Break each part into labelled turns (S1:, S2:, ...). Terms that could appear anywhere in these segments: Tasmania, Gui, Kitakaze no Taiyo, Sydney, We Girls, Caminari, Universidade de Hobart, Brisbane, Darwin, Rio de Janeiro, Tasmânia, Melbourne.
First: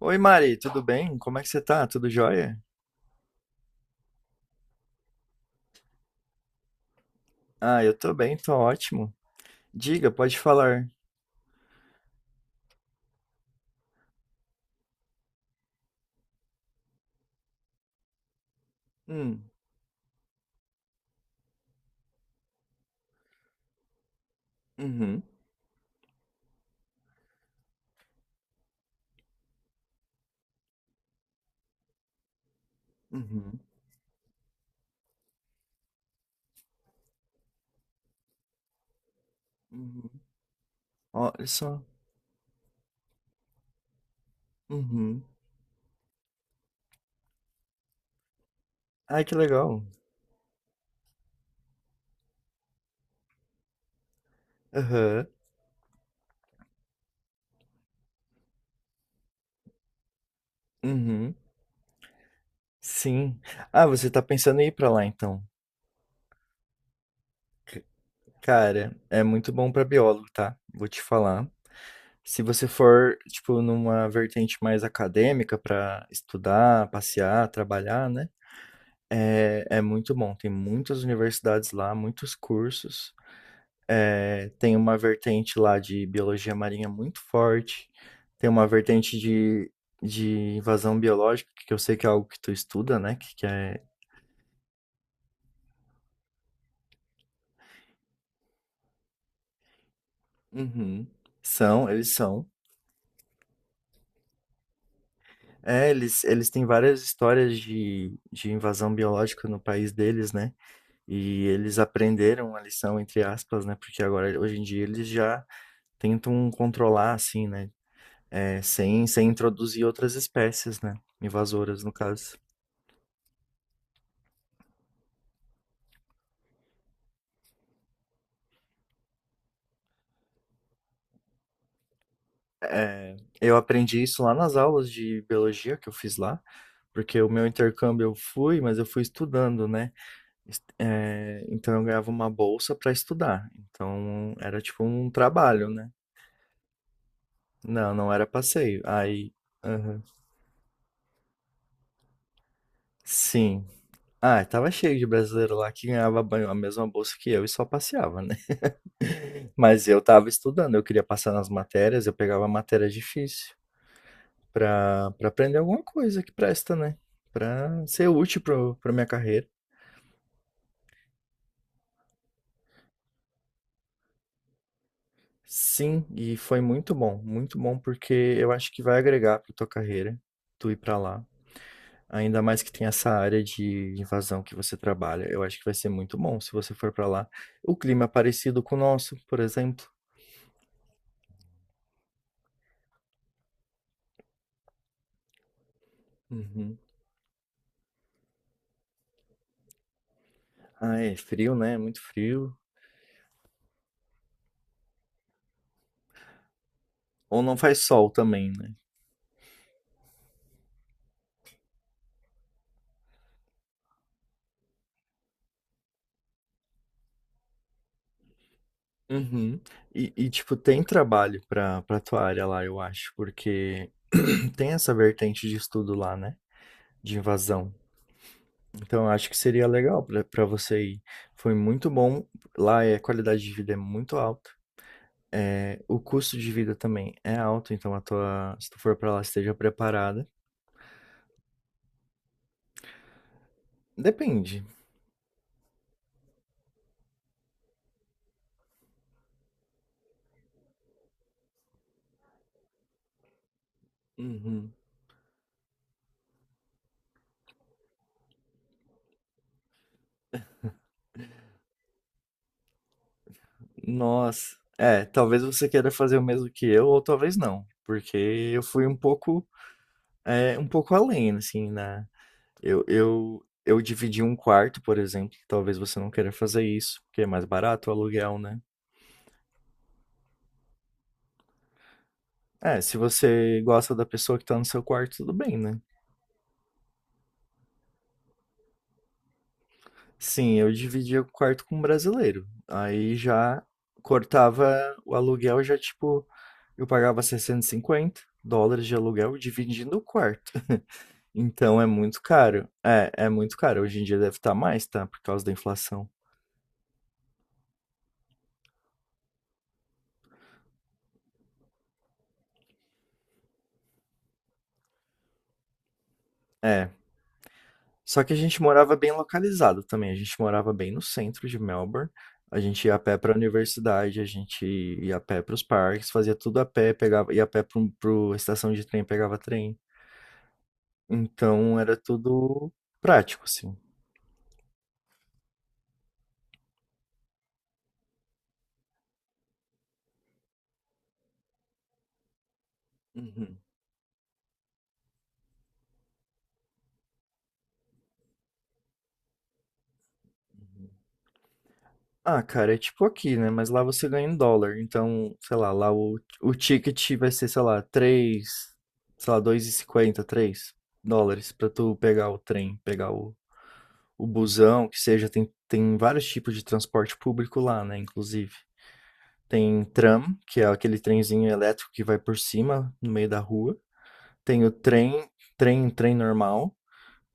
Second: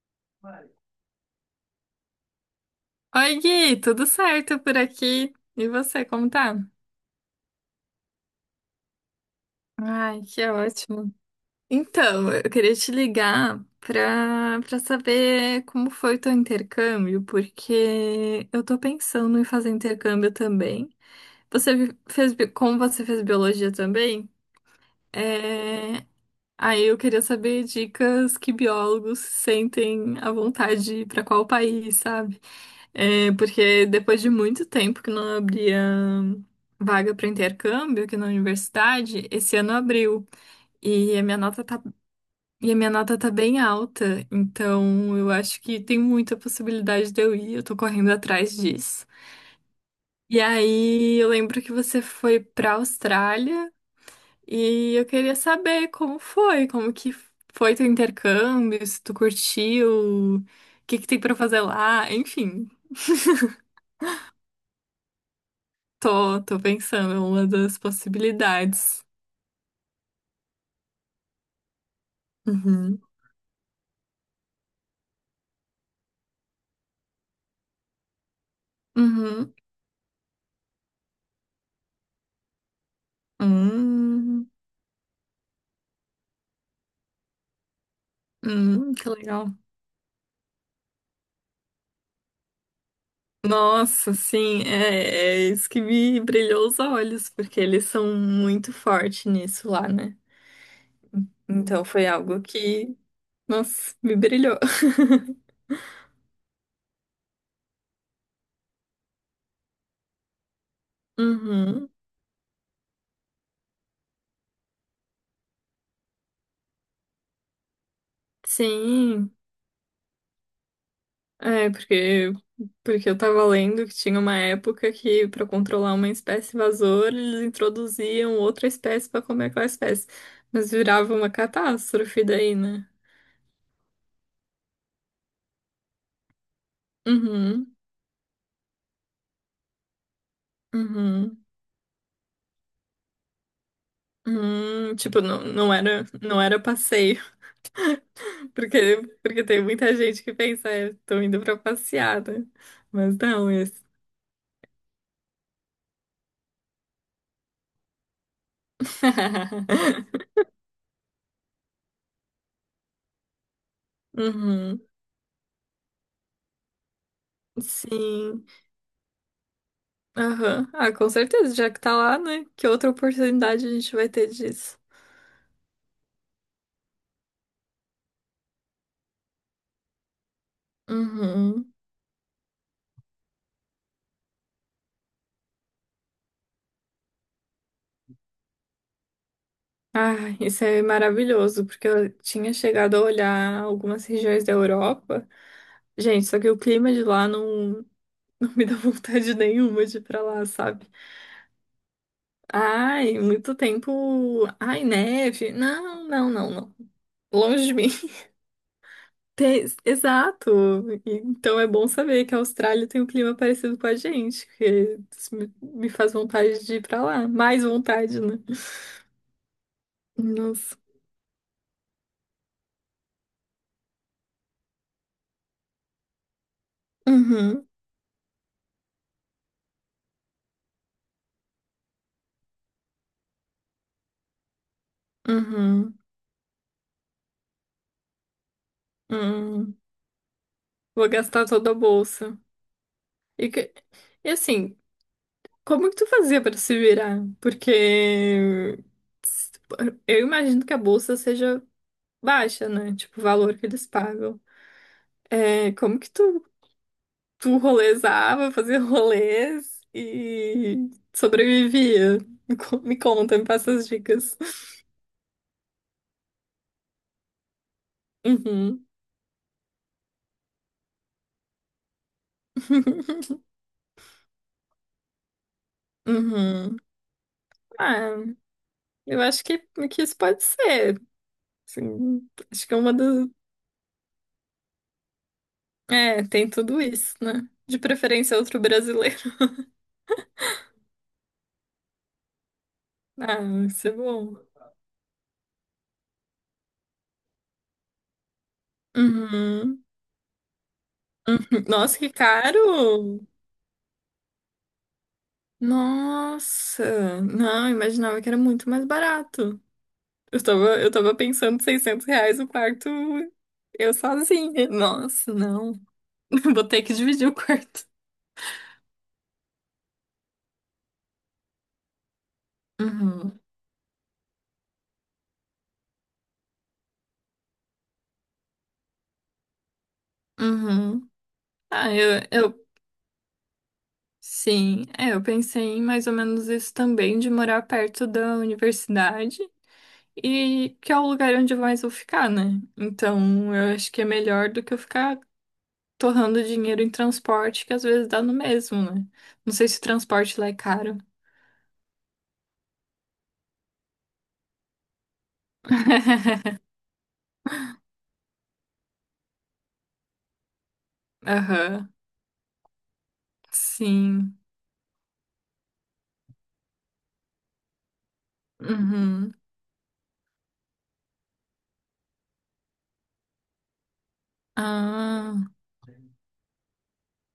S1: Oi, Mari, tudo bem? Como é que você tá? Tudo jóia?
S2: Oi, Gui, tudo certo por aqui? E você, como tá?
S1: Ah, eu tô bem, tô ótimo. Diga,
S2: Ai,
S1: pode
S2: que
S1: falar.
S2: ótimo. Então, eu queria te ligar pra saber como foi o teu intercâmbio, porque eu tô pensando em
S1: Hum,
S2: fazer intercâmbio também. Você vi- fez, bi- Como você fez biologia também,
S1: uhum,
S2: é. Aí eu queria saber dicas que biólogos sentem à vontade para qual país, sabe? É,
S1: uhum,
S2: porque depois de muito tempo que não abria vaga para intercâmbio aqui na universidade, esse ano
S1: uhum.
S2: abriu. E a minha
S1: Olha
S2: nota tá,
S1: só.
S2: e a minha nota tá bem alta, então
S1: Uhum.
S2: eu acho que tem muita possibilidade de eu ir, eu tô correndo atrás disso.
S1: Ai, que legal.
S2: E aí eu lembro que você foi para Austrália. E eu
S1: Aham,
S2: queria saber como que foi teu intercâmbio, se tu curtiu, o que que tem
S1: uhum,
S2: pra fazer lá, enfim.
S1: sim. Ah, você tá pensando em ir pra lá, então.
S2: Tô pensando, é uma das
S1: C- Cara,
S2: possibilidades.
S1: é muito bom pra biólogo, tá? Vou te falar. Se você
S2: Uhum,
S1: for, tipo, numa vertente mais acadêmica pra estudar, passear, trabalhar, né?
S2: uhum.
S1: É, é muito bom, tem muitas universidades lá, muitos cursos.
S2: Hum,
S1: Tem uma vertente lá de biologia marinha muito forte, tem uma
S2: que
S1: vertente
S2: legal.
S1: de, invasão biológica, que eu sei que é algo que tu estuda, né? Que é.
S2: Nossa, sim, é isso que me brilhou os olhos, porque eles são muito fortes nisso lá, né?
S1: Uhum.
S2: Então
S1: São,
S2: foi
S1: eles
S2: algo
S1: são.
S2: que, nossa, me brilhou.
S1: É, eles, têm várias histórias de invasão biológica no país deles, né? E eles
S2: Uhum.
S1: aprenderam a lição, entre aspas, né? Porque agora, hoje em dia, eles já tentam controlar, assim, né? É, sem
S2: Sim.
S1: introduzir outras espécies, né?
S2: É,
S1: Invasoras, no
S2: porque,
S1: caso.
S2: porque eu tava lendo que tinha uma época que, para controlar uma espécie invasora, eles introduziam outra espécie para comer aquela espécie. Mas virava uma catástrofe daí, né?
S1: É, eu aprendi isso lá nas aulas de biologia que eu fiz lá, porque o meu
S2: Uhum,
S1: intercâmbio eu fui, mas eu fui estudando, né?
S2: uhum.
S1: É, então eu ganhava uma bolsa para estudar. Então era tipo um
S2: Tipo, não,
S1: trabalho,
S2: não
S1: né?
S2: era, não era passeio,
S1: Não, não era passeio.
S2: porque,
S1: Aí,
S2: porque tem muita
S1: aham.
S2: gente que pensa, é, tô indo pra passeada. Mas não,
S1: Sim.
S2: isso.
S1: Ah, tava cheio de brasileiro lá que ganhava banho- a mesma bolsa que eu e só passeava, né? Mas eu tava estudando, eu queria passar nas matérias, eu pegava matéria difícil.
S2: Uhum,
S1: Para aprender alguma coisa que presta, né? Para ser útil
S2: sim.
S1: pra minha carreira.
S2: Aham. Ah, com certeza, já que tá lá, né? Que outra oportunidade a gente vai ter disso.
S1: Sim, e foi muito bom porque eu acho que vai agregar para tua carreira, tu ir para lá.
S2: Uhum.
S1: Ainda mais que tem essa área de invasão que você trabalha. Eu acho que vai ser muito bom se você for para lá. O clima é parecido com o nosso, por exemplo.
S2: Ah, isso é maravilhoso, porque eu tinha chegado a olhar algumas regiões da Europa. Gente, só que o
S1: Uhum.
S2: clima de lá não, não me dá vontade nenhuma de ir pra lá, sabe?
S1: Ah, é frio, né? Muito frio.
S2: Ai, muito tempo. Ai, neve. Não, não, não, não.
S1: Ou não
S2: Longe de
S1: faz
S2: mim.
S1: sol também, né?
S2: Exato. Então é bom saber que a Austrália tem um clima parecido com a gente, que isso me faz vontade de ir pra lá. Mais vontade, né?
S1: Uhum. E, tipo,
S2: Nossa.
S1: tem trabalho pra tua área lá, eu acho, porque tem essa vertente de estudo lá, né? De
S2: Uhum,
S1: invasão. Então, eu acho que seria legal pra você ir. Foi muito bom. Lá é, a qualidade de vida é muito alta. É,
S2: uhum,
S1: o custo de vida também é alto, então se tu for pra lá, esteja
S2: uhum.
S1: preparada.
S2: Vou gastar toda a bolsa. E, que- e
S1: Depende.
S2: assim, como que tu fazia pra se virar? Porque s- eu imagino que a bolsa seja baixa, né? Tipo, o valor que eles pagam.
S1: Uhum.
S2: É, como que tu rolezava, fazia rolês e sobrevivia. Me conta, me passa as dicas.
S1: Nossa. É, talvez você queira fazer o mesmo que eu, ou talvez não. Porque eu
S2: Uhum.
S1: fui um pouco, é, um pouco além, assim. Eu, eu, eu dividi um quarto, por exemplo. Talvez você não queira fazer
S2: Uhum.
S1: isso, porque é mais barato o
S2: Ah,
S1: aluguel, né?
S2: eu acho que isso pode ser. Assim, acho que é
S1: É,
S2: uma
S1: se
S2: das.
S1: você gosta da pessoa que tá no seu quarto, tudo bem, né?
S2: É, tem tudo isso, né? De preferência, outro brasileiro.
S1: Sim, eu dividia o quarto com um brasileiro. Aí
S2: Ah,
S1: já
S2: isso é bom.
S1: cortava o aluguel, já tipo, eu pagava 650 dólares de aluguel
S2: Uhum.
S1: dividindo o quarto. Então é
S2: Nossa, que
S1: muito caro. É,
S2: caro!
S1: é muito caro. Hoje em dia deve estar mais, tá? Por causa da inflação.
S2: Nossa! Não, imaginava que era muito mais barato. Eu tava pensando R$ 600 o quarto, eu sozinha. Nossa, não. Vou ter
S1: É,
S2: que dividir o quarto.
S1: Só que a gente morava bem localizado também, a gente morava bem no centro de Melbourne. A gente ia a pé para a
S2: Uhum,
S1: universidade, a gente ia a pé para os parques, fazia tudo a pé, pegava, ia a pé para a estação de trem, pegava trem.
S2: uhum.
S1: Então
S2: Ah,
S1: era tudo prático, assim.
S2: sim. É, eu pensei em mais ou menos isso também, de morar perto da universidade. E que é o lugar onde mais vou ficar, né? Então,
S1: Uhum.
S2: eu acho que é melhor do que eu ficar torrando dinheiro em transporte, que às vezes dá no mesmo, né? Não sei se o transporte lá é caro.
S1: Ah, cara, é tipo aqui, né? Mas lá você ganha em dólar. Então, sei lá, lá o, ticket vai ser, sei lá, 3 sei lá, dois e cinquenta três dólares pra
S2: Aham,
S1: tu pegar o trem, pegar o
S2: sim.
S1: busão, que seja, tem, tem vários tipos de transporte público lá, né, inclusive.
S2: Uhum.
S1: Tem tram, que é aquele trenzinho elétrico que vai por cima, no meio da rua. Tem o trem,
S2: Ah,
S1: trem normal.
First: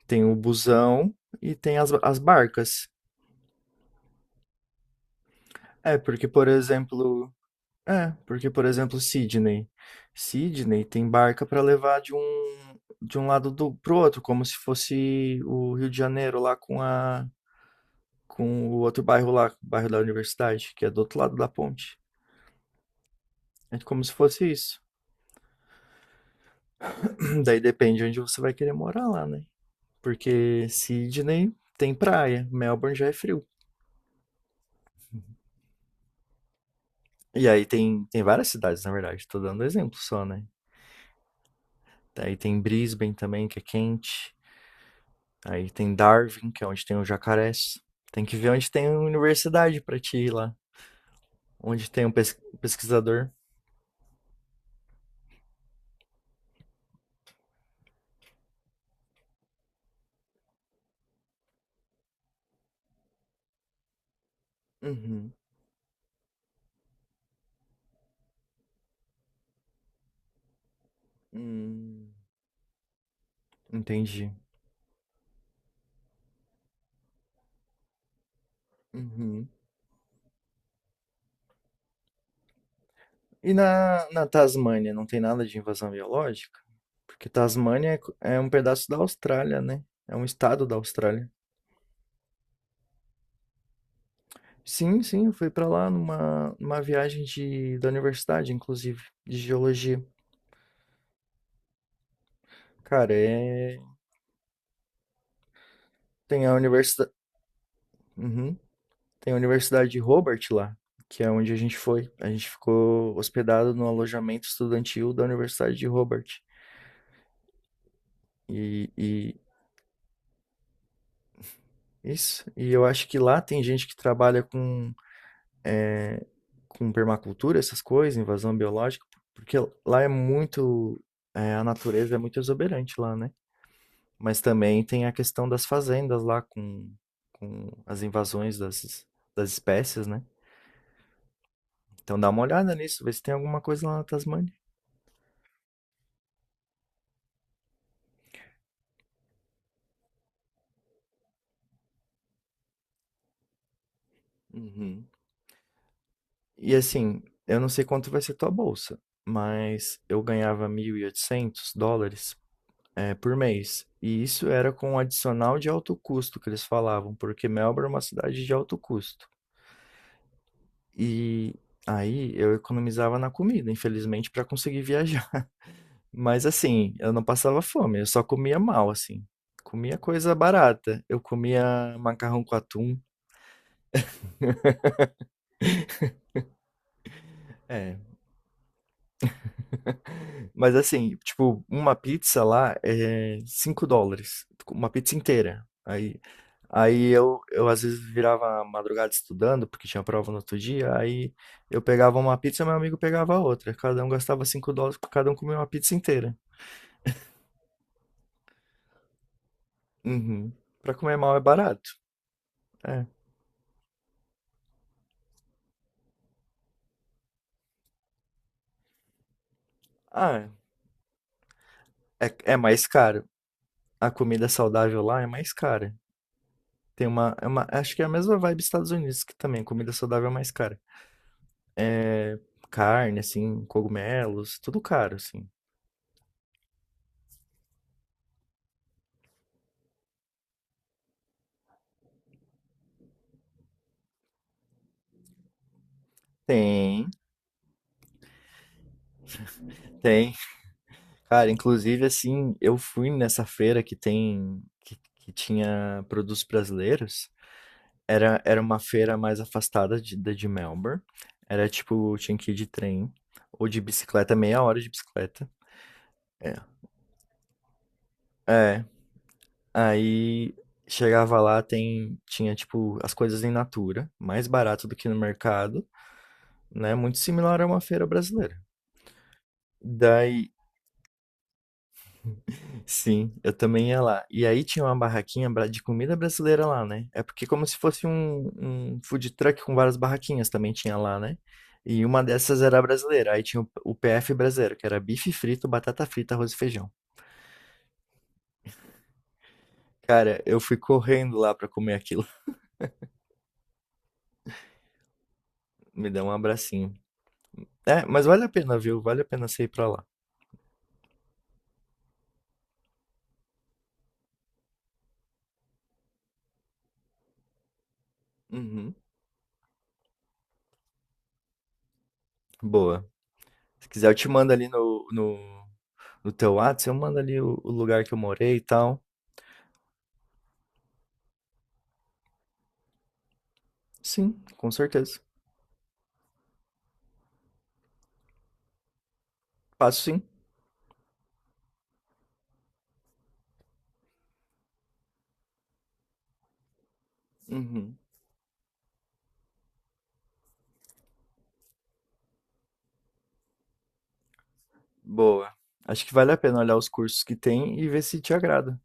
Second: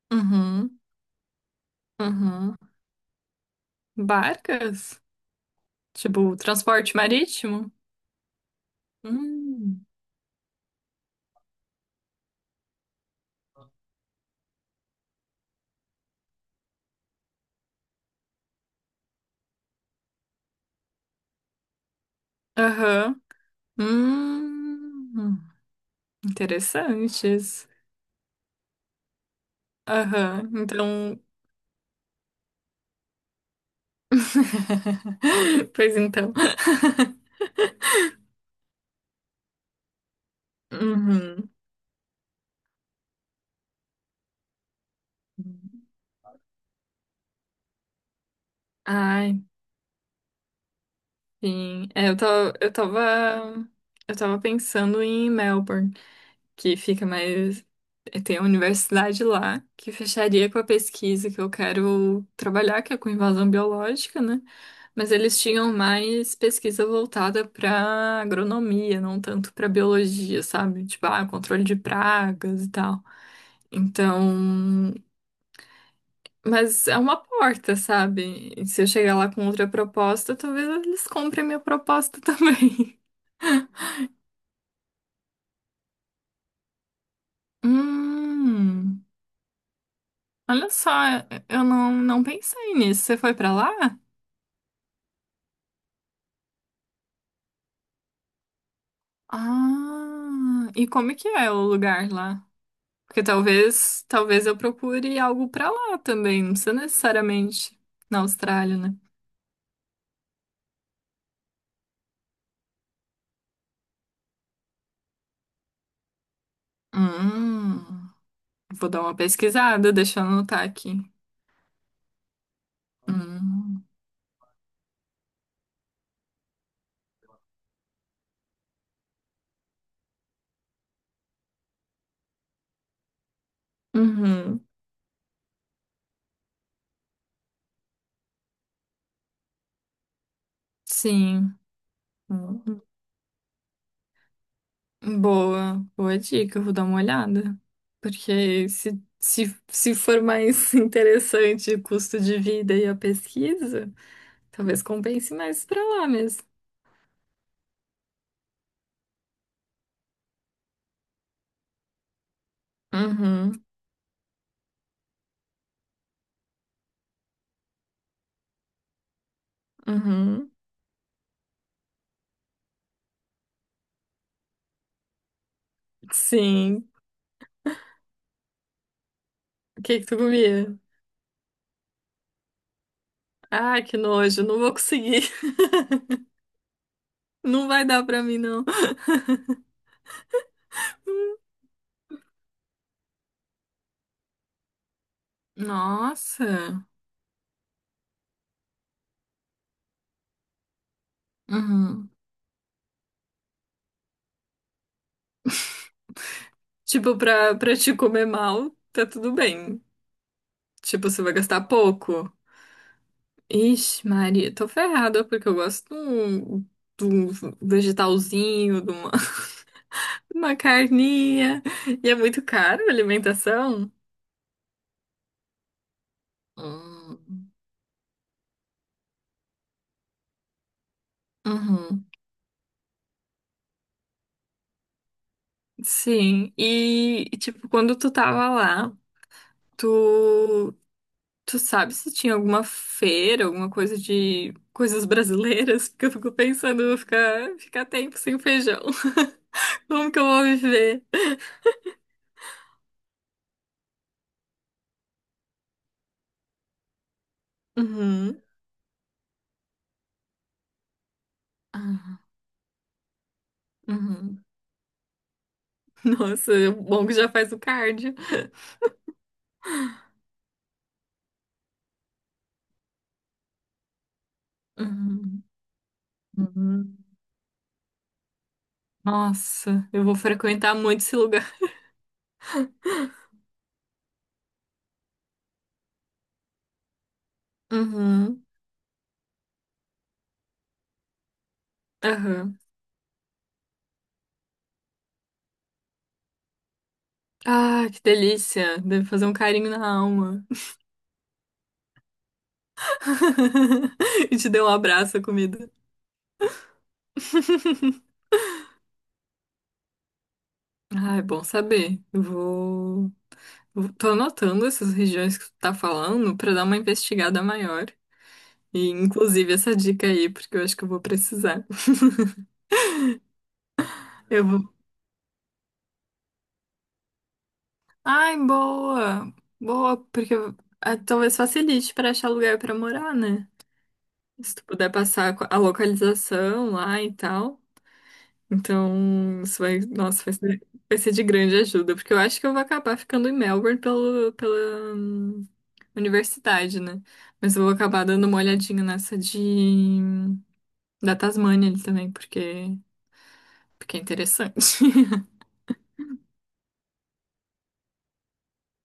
S1: Tem o
S2: uhum,
S1: busão e tem as, as
S2: uhum.
S1: barcas.
S2: Barcas?
S1: É, porque,
S2: Tipo,
S1: por
S2: transporte
S1: exemplo...
S2: marítimo?
S1: É, porque, por exemplo, Sydney.
S2: Hum.
S1: Sydney tem barca para levar de um lado do, pro outro, como se fosse o Rio de Janeiro lá com a com o outro bairro lá, o bairro da universidade, que é do outro lado da ponte.
S2: Aham.
S1: É como se fosse isso.
S2: Hum.
S1: Daí
S2: Interessantes.
S1: depende de onde você vai querer morar lá, né?
S2: Aham.
S1: Porque
S2: Então.
S1: Sydney tem praia, Melbourne já é frio.
S2: Pois então.
S1: E aí tem, tem várias cidades, na verdade, tô dando exemplo só, né?
S2: Uhum.
S1: Aí tem Brisbane também, que é quente. Aí tem Darwin, que é onde tem o jacarés. Tem que ver onde tem a
S2: Ai,
S1: universidade pra ti ir lá.
S2: sim.
S1: Onde tem
S2: É,
S1: um
S2: eu tava, eu
S1: pesquisador.
S2: tava, eu tava pensando em Melbourne. Que fica mais. Tem a universidade lá, que fecharia com a pesquisa que eu quero trabalhar, que é com invasão biológica, né? Mas
S1: Uhum.
S2: eles tinham mais pesquisa voltada para agronomia, não tanto para biologia, sabe? Tipo, ah, controle de
S1: Hum,
S2: pragas e tal.
S1: entendi.
S2: Então, mas é uma porta, sabe? E se eu chegar lá com
S1: Uhum.
S2: outra proposta, talvez eles comprem minha proposta também.
S1: E na Tasmânia, não tem nada de invasão biológica? Porque Tasmânia é co é um pedaço da
S2: Hum.
S1: Austrália, né, é um estado
S2: Olha
S1: da
S2: só,
S1: Austrália.
S2: eu não pensei nisso. Você foi pra lá?
S1: Sim, sim, eu fui pra lá numa viagem de da universidade, inclusive, de geologia.
S2: Ah, e como é que é o lugar lá?
S1: Cara,
S2: Porque talvez eu procure algo pra lá também,
S1: tem
S2: não
S1: a
S2: precisa
S1: universidade
S2: necessariamente na Austrália, né?
S1: Tem a Universidade de Hobart lá, que é onde a gente foi. A gente ficou hospedado no alojamento estudantil da Universidade de Hobart.
S2: Hum,
S1: E
S2: vou dar uma
S1: e
S2: pesquisada, deixa eu anotar aqui.
S1: isso, e eu acho que lá tem
S2: Hum,
S1: gente que trabalha com permacultura, essas coisas, invasão biológica, porque lá é muito, é, a natureza é muito exuberante lá, né? Mas
S2: uhum,
S1: também tem a questão das fazendas lá com as invasões das espécies, né?
S2: sim.
S1: Então dá uma olhada
S2: Uhum.
S1: nisso, vê se tem alguma coisa lá na Tasmânia.
S2: Boa, boa dica, eu vou dar uma olhada. Porque se for mais interessante o custo de vida e a pesquisa. Talvez
S1: Uhum.
S2: compense mais pra lá mesmo.
S1: E assim, eu não sei quanto vai ser tua bolsa, mas eu ganhava US$ 1.800 é, por
S2: Uhum,
S1: mês. E isso era com um adicional de alto custo que eles falavam, porque Melbourne é uma cidade de alto custo.
S2: uhum.
S1: E aí eu economizava na comida, infelizmente, para conseguir viajar. Mas
S2: Sim.
S1: assim, eu não passava fome, eu só comia mal, assim.
S2: O
S1: Comia
S2: que que tu
S1: coisa
S2: comia?
S1: barata. Eu comia macarrão com atum.
S2: Ah, que nojo, não vou conseguir. Não vai
S1: É.
S2: dar pra mim, não.
S1: Mas assim, tipo, uma pizza lá é US$ 5. Uma pizza inteira. Aí,
S2: Nossa.
S1: aí eu às vezes virava a madrugada estudando, porque tinha prova no outro dia. Aí eu
S2: Uhum.
S1: pegava uma pizza, meu amigo pegava outra. Cada um gastava US$ 5, cada um comia uma pizza inteira.
S2: Tipo, pra te comer mal, tá tudo bem.
S1: Uhum. Pra
S2: Tipo,
S1: comer
S2: você vai
S1: mal é
S2: gastar
S1: barato.
S2: pouco.
S1: É.
S2: Ixi, Maria, tô ferrada, porque eu gosto de um vegetalzinho, de uma,
S1: Ah,
S2: uma carninha. E é
S1: é, é
S2: muito
S1: é
S2: caro
S1: mais
S2: a
S1: caro.
S2: alimentação.
S1: A comida saudável lá é mais cara. Tem uma,
S2: Hum.
S1: é uma- Acho que é a mesma vibe dos Estados Unidos, que também comida saudável é mais cara.
S2: Uhum.
S1: Carne, assim, cogumelos, tudo caro, assim.
S2: Sim, tipo, quando tu tava lá, tu, tu sabe se tinha alguma feira, alguma coisa de coisas brasileiras? Porque eu fico pensando, eu vou
S1: Tem,
S2: ficar tempo sem feijão. Como que eu
S1: tem.
S2: vou viver?
S1: Cara, inclusive, assim, eu fui nessa feira que tem. Que tinha produtos brasileiros. Era,
S2: Uhum.
S1: era uma feira mais afastada de, da de Melbourne. Era tipo,
S2: Ah,
S1: tinha que ir de trem ou de bicicleta,
S2: uhum.
S1: meia hora de bicicleta.
S2: Nossa, é um bom que já faz o cardio.
S1: É, aí chegava lá, tem, tinha tipo as coisas em natura, mais barato do que no
S2: Uhum.
S1: mercado, né?
S2: Uhum.
S1: Muito similar a uma feira brasileira.
S2: Nossa, eu vou
S1: Daí,
S2: frequentar muito esse lugar.
S1: sim, eu também ia lá. E aí tinha uma barraquinha de comida brasileira lá, né? É porque como se fosse
S2: Uhum.
S1: um, um food truck com várias barraquinhas também tinha lá, né? E uma
S2: Aham.
S1: dessas era brasileira. Aí tinha o, PF brasileiro, que era bife frito, batata frita, arroz e feijão.
S2: Ah, que delícia. Deve fazer um carinho na
S1: Cara,
S2: alma.
S1: eu fui correndo lá pra comer aquilo.
S2: E te deu um abraço, a comida.
S1: Me deu um abracinho. É, mas vale a pena, viu? Vale a pena você ir pra lá.
S2: Ah, é bom saber. Eu vou. Tô anotando essas regiões que tu tá falando pra dar uma investigada maior. E,
S1: Uhum.
S2: inclusive, essa dica aí, porque eu acho que eu vou precisar.
S1: Boa. Se quiser, eu te
S2: Eu
S1: mando ali
S2: vou.
S1: no, teu Whats, eu mando ali o lugar que eu
S2: Ai,
S1: morei e tal.
S2: boa! Boa, porque talvez facilite pra achar lugar pra morar, né?
S1: Sim,
S2: Se tu
S1: com
S2: puder
S1: certeza.
S2: passar a localização lá e tal. Então, isso vai,
S1: Passo sim.
S2: nossa, vai ser de grande ajuda, porque eu acho que eu vou acabar ficando em Melbourne pelo, pela universidade, né? Mas eu vou
S1: Uhum.
S2: acabar dando uma olhadinha nessa de da Tasmânia ali também, porque, porque é interessante.
S1: Boa. Acho que vale a pena olhar os cursos que tem e ver se te agrada.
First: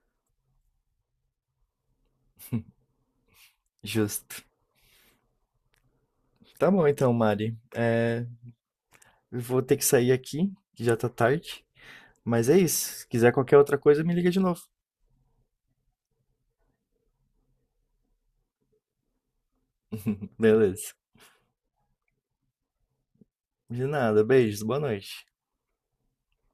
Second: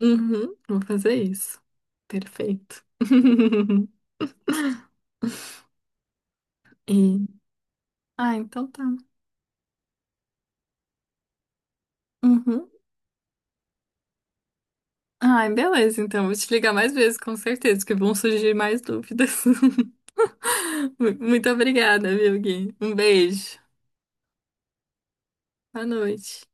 S2: Uhum, vou fazer isso. Perfeito.
S1: Justo. Tá bom então,
S2: E...
S1: Mari. É,
S2: Ah, então tá.
S1: eu vou ter que sair aqui, que já tá tarde. Mas é
S2: Uhum.
S1: isso. Se quiser qualquer outra coisa, me liga de novo.
S2: Ai, beleza, então. Vou te ligar mais vezes, com certeza, que vão surgir mais dúvidas.
S1: Beleza.
S2: Muito obrigada, viu, Gui? Um beijo.
S1: De nada. Beijos. Boa noite.
S2: Boa noite.